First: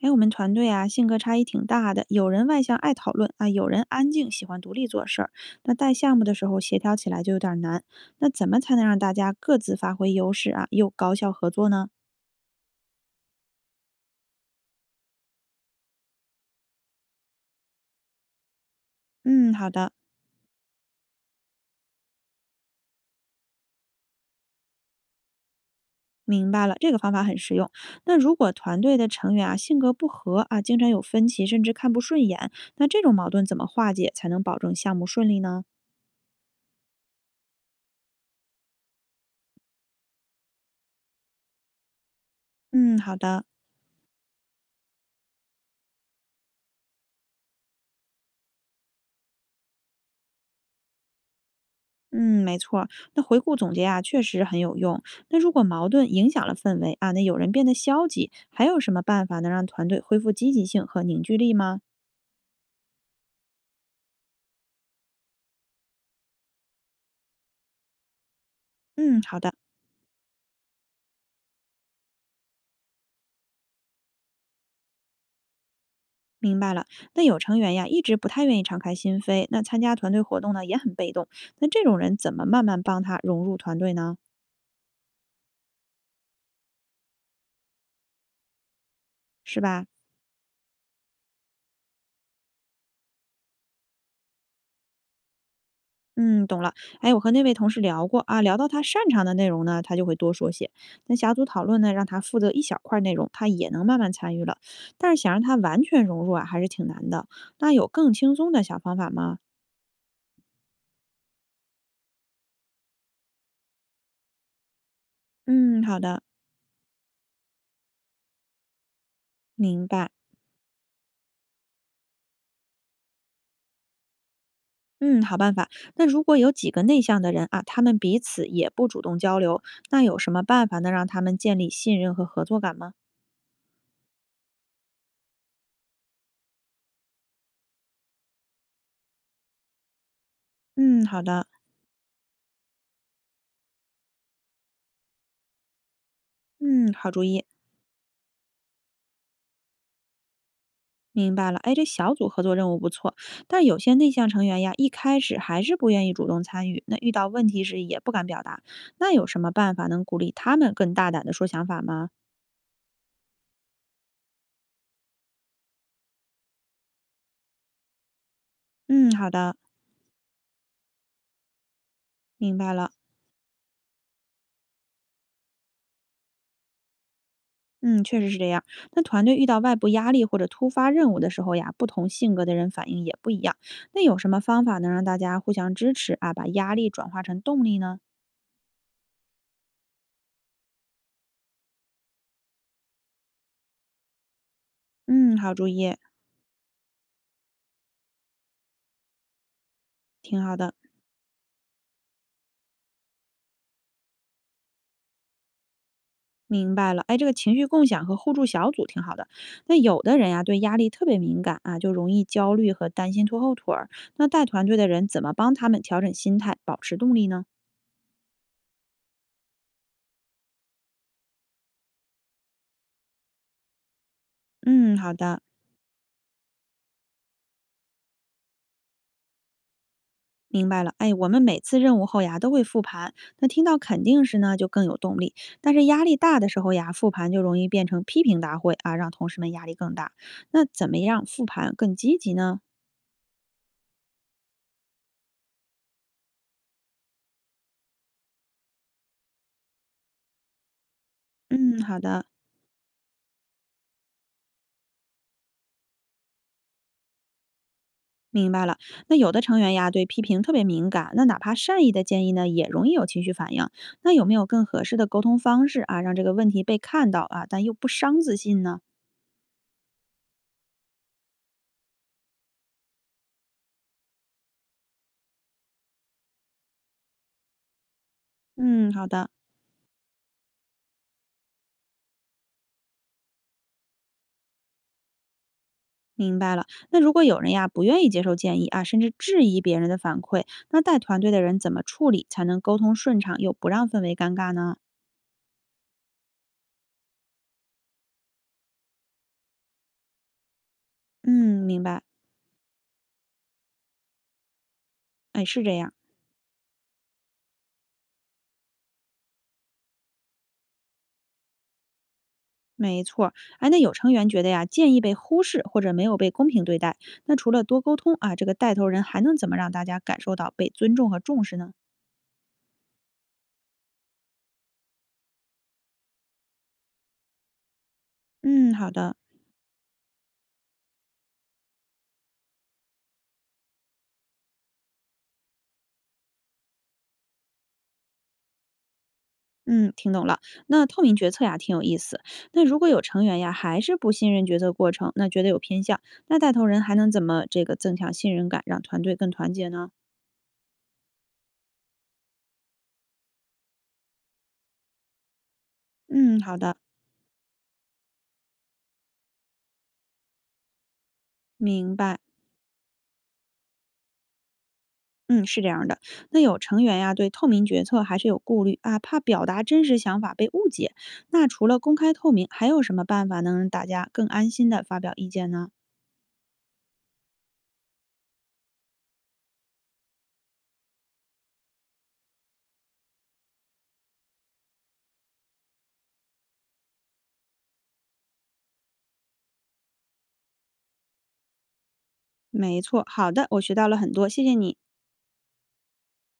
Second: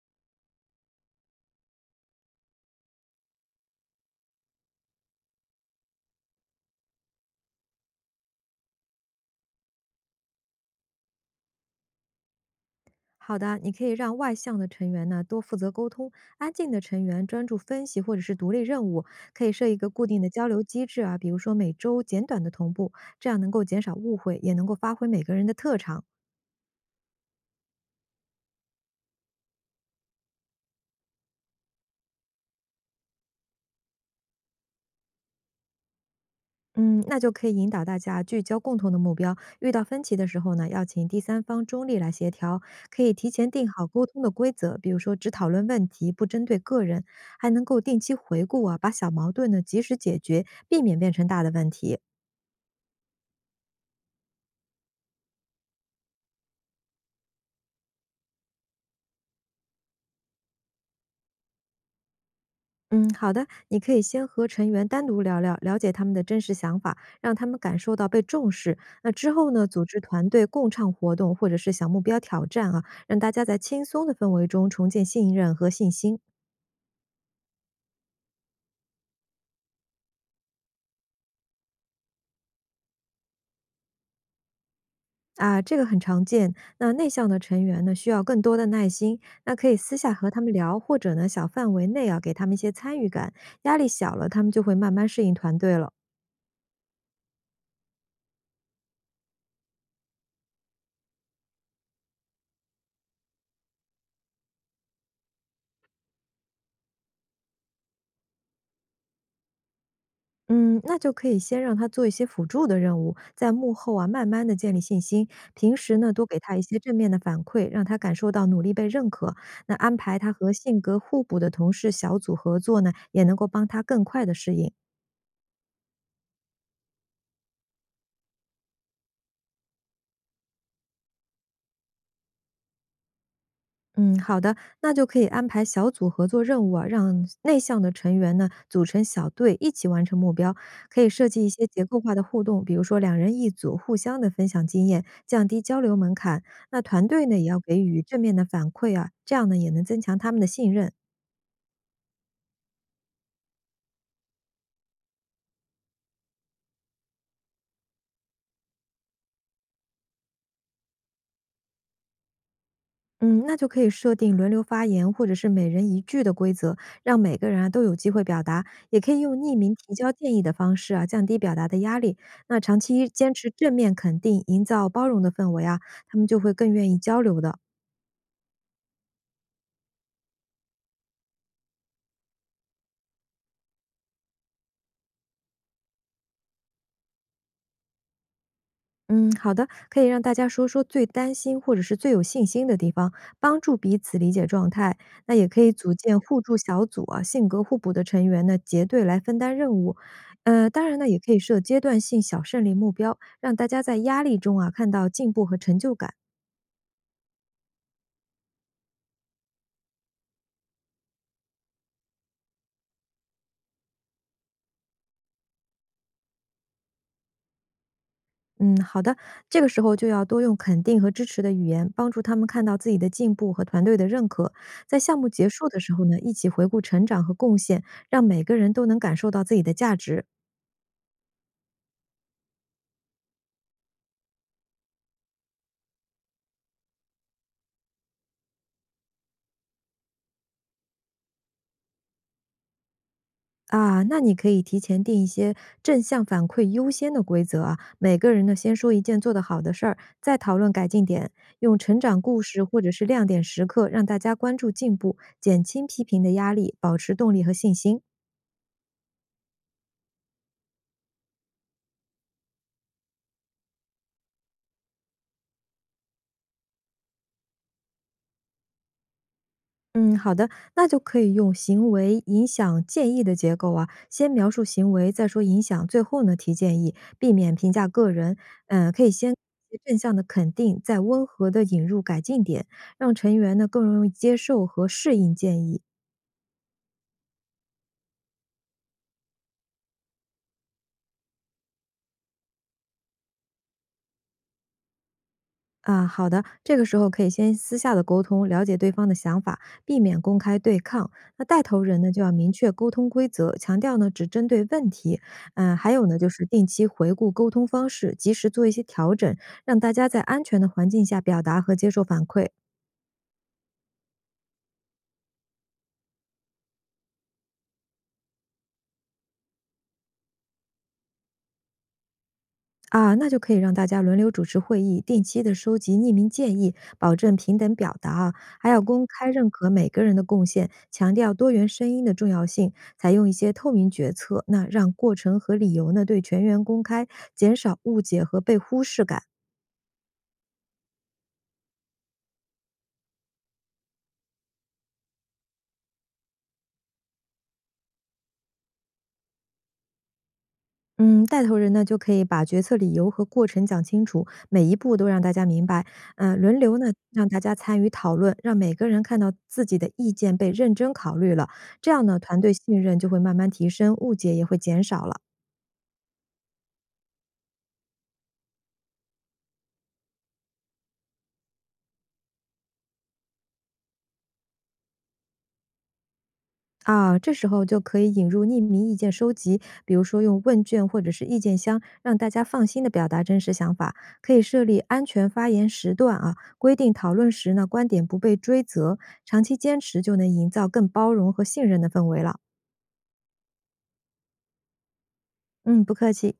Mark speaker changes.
Speaker 1: 哎，我们团队啊，性格差异挺大的，有人外向爱讨论啊，有人安静喜欢独立做事儿。那带项目的时候协调起来就有点儿难。那怎么才能让大家各自发挥优势啊，又高效合作呢？
Speaker 2: 好的，你可以让外向的成员呢多负责沟通，安静的成员专注分析或者是独立任务。可
Speaker 1: 嗯，
Speaker 2: 以设
Speaker 1: 好
Speaker 2: 一个
Speaker 1: 的，
Speaker 2: 固定的交流机制啊，比如说每周简短的同步，这样能够减少误会，也能够发挥每个人的特长。
Speaker 1: 明白了，这个方法很实用。那如果团队的成员啊性格不合啊，经常有分歧，甚至看不顺眼，那这种矛盾怎么化解才能保证项目顺利呢？
Speaker 2: 嗯，那就可以引导大家聚焦共同的目标。遇到分歧的时候呢，要请第三方中立来协调，
Speaker 1: 嗯，
Speaker 2: 可以
Speaker 1: 好
Speaker 2: 提
Speaker 1: 的。
Speaker 2: 前定好沟通的规则，比如说只讨论问题，不针对个人，还能够定期回顾啊，把小矛盾呢及时解决，避免变成大的问题。
Speaker 1: 嗯，没错儿那回顾总结啊，确实很有用。那如果矛盾影响了氛围啊，那有人变得消极，还有什么办法能让团队恢复积极性和凝聚力吗？
Speaker 2: 嗯，好的，你可以先和成员单独聊聊，了解他们的真实想法，让他们感受到被重视。那
Speaker 1: 嗯，
Speaker 2: 之
Speaker 1: 好的，
Speaker 2: 后呢，组织团队共创活动或者是小目标挑战啊，让大家在轻松的氛围中重建信任和信心
Speaker 1: 明白了。那有成员呀，一直不太愿意敞开心扉，那参加团队活动呢也很被动。那这种人怎么慢慢帮他融入团队呢？
Speaker 2: 啊，这个很常见。那内向的成员呢，需要更多的耐心，那
Speaker 1: 是
Speaker 2: 可以
Speaker 1: 吧？
Speaker 2: 私下和他们聊，或者呢，小范围内啊，给他们一些参与感，压力小了，他们就会慢慢适应团队了。
Speaker 1: 嗯，懂了。哎，我和那位同事聊过啊，聊到他擅长的内容呢，他就会多说些。那小组讨论呢，让他负责一小块儿内容，他也能慢慢参与了。但是想让他完全融入啊，还是挺难的。那有更轻松的小方法吗？
Speaker 2: 嗯，那就可以先让他做一些辅助的任务，在幕后啊慢慢的建立信心。平
Speaker 1: 嗯，
Speaker 2: 时
Speaker 1: 好
Speaker 2: 呢，
Speaker 1: 的，
Speaker 2: 多给他一些正面的反馈，让他感受到努力被认可。那
Speaker 1: 明
Speaker 2: 安
Speaker 1: 白。
Speaker 2: 排他和性格互补的同事小组合作呢，也能够帮他更快的适应。
Speaker 1: 嗯，好办法。那如果有几个内向的人啊，他们彼此也不主动交流，那有什么办法能让他们建立信任和合作感吗？
Speaker 2: 嗯，好的，那就可以安排小组合作任务啊，让内向的成员呢组成小队，一起完成目标。可
Speaker 1: 嗯，
Speaker 2: 以
Speaker 1: 好
Speaker 2: 设计
Speaker 1: 的。
Speaker 2: 一些结构化的互动，比如说两人一组，互相的分享经验，降低交流门槛。那
Speaker 1: 嗯，
Speaker 2: 团
Speaker 1: 好主
Speaker 2: 队呢
Speaker 1: 意。
Speaker 2: 也要给予正面的反馈啊，这样呢也能增强他们的信任。
Speaker 1: 明白了，哎，这小组合作任务不错，但有些内向成员呀，一开始还是不愿意主动参与，那遇到问题时也不敢表达，那有什么办法能鼓励他们更大胆的说想法吗？
Speaker 2: 嗯，那就可以设定轮流发言或者是每人一句的规则，让每个人啊都有机会表达，也
Speaker 1: 嗯，
Speaker 2: 可以
Speaker 1: 好
Speaker 2: 用
Speaker 1: 的，
Speaker 2: 匿名提交建议的方式啊，降低表达的压力。
Speaker 1: 明
Speaker 2: 那
Speaker 1: 白
Speaker 2: 长
Speaker 1: 了。
Speaker 2: 期坚持正面肯定，营造包容的氛围啊，他们就会更愿意交流的。
Speaker 1: 嗯，确实是这样。那团队遇到外部压力或者突发任务的时候呀，不同性格的人反应也不一样。那有什么方法能让大家互相支持啊，把压力转化成动力呢？
Speaker 2: 嗯，好的，可以让大家说说最担心或者是最有信心的地方，帮助彼此理解状态。那
Speaker 1: 嗯，
Speaker 2: 也
Speaker 1: 好
Speaker 2: 可
Speaker 1: 主
Speaker 2: 以组
Speaker 1: 意，
Speaker 2: 建互助小组啊，性格互补的成员呢结对来分担任务。
Speaker 1: 挺好的。
Speaker 2: 当然呢，也可以设阶段性小胜利目标，让大家在压力中啊看到进步和成就感。
Speaker 1: 明白了，哎，这个情绪共享和互助小组挺好的。那有的人呀、对压力特别敏感啊，就容易焦虑和担心拖后腿儿。那带团队的人怎么帮他们调整心态，保持动力呢？
Speaker 2: 嗯，好的，这个时候就要多用肯定和支持的语言，帮助他们看到自己的进步和团队的认可。
Speaker 1: 嗯，
Speaker 2: 在
Speaker 1: 好
Speaker 2: 项目
Speaker 1: 的，
Speaker 2: 结束的时候呢，一起回顾成长和贡献，让每个人都能感受到自己的价值。
Speaker 1: 明白了。哎，我们每次任务后呀都会复盘，那听到肯定时呢就更有动力。但是压力大的时候呀，复盘就容易变成批评大会啊，让同事们压力更大。那怎么样复盘更积极呢？
Speaker 2: 啊，那你可以提前定一些正向反馈优先的规则啊，每个人呢先说一件做得好的事儿，再讨论改进点，用
Speaker 1: 嗯，好
Speaker 2: 成长
Speaker 1: 的。
Speaker 2: 故事或者是亮点时刻让大家关注进步，减轻批评的压力，保持动力和信心。
Speaker 1: 明白了，那有的成员呀对批评特别敏感，那哪怕善意的建议呢，也容易有情绪反应。那有没有更合适的沟通方式啊，让这个问题被看到啊，但又不伤自信呢？
Speaker 2: 嗯，好的，那就可以用行为影响建议的结构啊，先描述行为，再说影响，最后呢提建议，避免评价个人。
Speaker 1: 嗯，
Speaker 2: 嗯、可
Speaker 1: 好
Speaker 2: 以
Speaker 1: 的，
Speaker 2: 先正向的肯定，再温和的引入改进点，让成员呢更容易接受和适应建议。
Speaker 1: 明白了。那如果有人呀不愿意接受建议啊，甚至质疑别人的反馈，那带团队的人怎么处理才能沟通顺畅又不让氛围尴尬呢？
Speaker 2: 啊，好的，这个时候可以先私下的沟通，了解对方的想法，避免公开对抗。那带
Speaker 1: 嗯，明
Speaker 2: 头
Speaker 1: 白。
Speaker 2: 人呢，就要明确沟通规则，强调呢只针对问题。
Speaker 1: 哎，是这
Speaker 2: 嗯、还
Speaker 1: 样。
Speaker 2: 有呢，就是定期回顾沟通方式，及时做一些调整，让大家在安全的环境下表达和接受反馈。
Speaker 1: 没错儿，哎，那有成员觉得呀，建议被忽视或者没有被公平对待，那除了多沟通啊，这个带头人还能怎么让大家感受到被尊重和重视呢？
Speaker 2: 啊，那就可以让大家轮流主持会议，定期的收集匿名建议，保证平等表达啊，还
Speaker 1: 嗯，
Speaker 2: 要
Speaker 1: 好
Speaker 2: 公
Speaker 1: 的，
Speaker 2: 开认可每个人的贡献，强调多元声音的重要性，采用一些透明决策，那让过程和理由呢对全员公开，减少误解和被忽视感。
Speaker 1: 嗯，听懂了。那透明决策呀，挺有意思。那如果有成员呀，还是不信任决策过程，那觉得有偏向，那带头人还能怎么这个增强信任感，让团队更团结呢？
Speaker 2: 嗯，带头人呢就可以把决策理由和过程讲清楚，每一步都让大家明白。嗯、
Speaker 1: 嗯，好
Speaker 2: 轮
Speaker 1: 的，
Speaker 2: 流呢让大家参与讨论，让每个人看到自己的意见被认真考虑了，这
Speaker 1: 明
Speaker 2: 样
Speaker 1: 白。
Speaker 2: 呢团队信任就会慢慢提升，误解也会减少了。
Speaker 1: 嗯，是这样的。那有成员呀，对透明决策还是有顾虑啊，怕表达真实想法被误解。那除了公开透明，还有什么办法能让大家更安心的发表意见呢？
Speaker 2: 啊，这时候就可以引入匿名意见收集，比如说用问卷或者是意见箱，让大家放心的表达真实想法。可以设立安全发言时段啊，规定讨论时呢观点不被追责，长期坚持就能营造更包容和信任的氛围了。
Speaker 1: 没错，好的，我学到了很多，谢谢你。
Speaker 2: 嗯，不客气。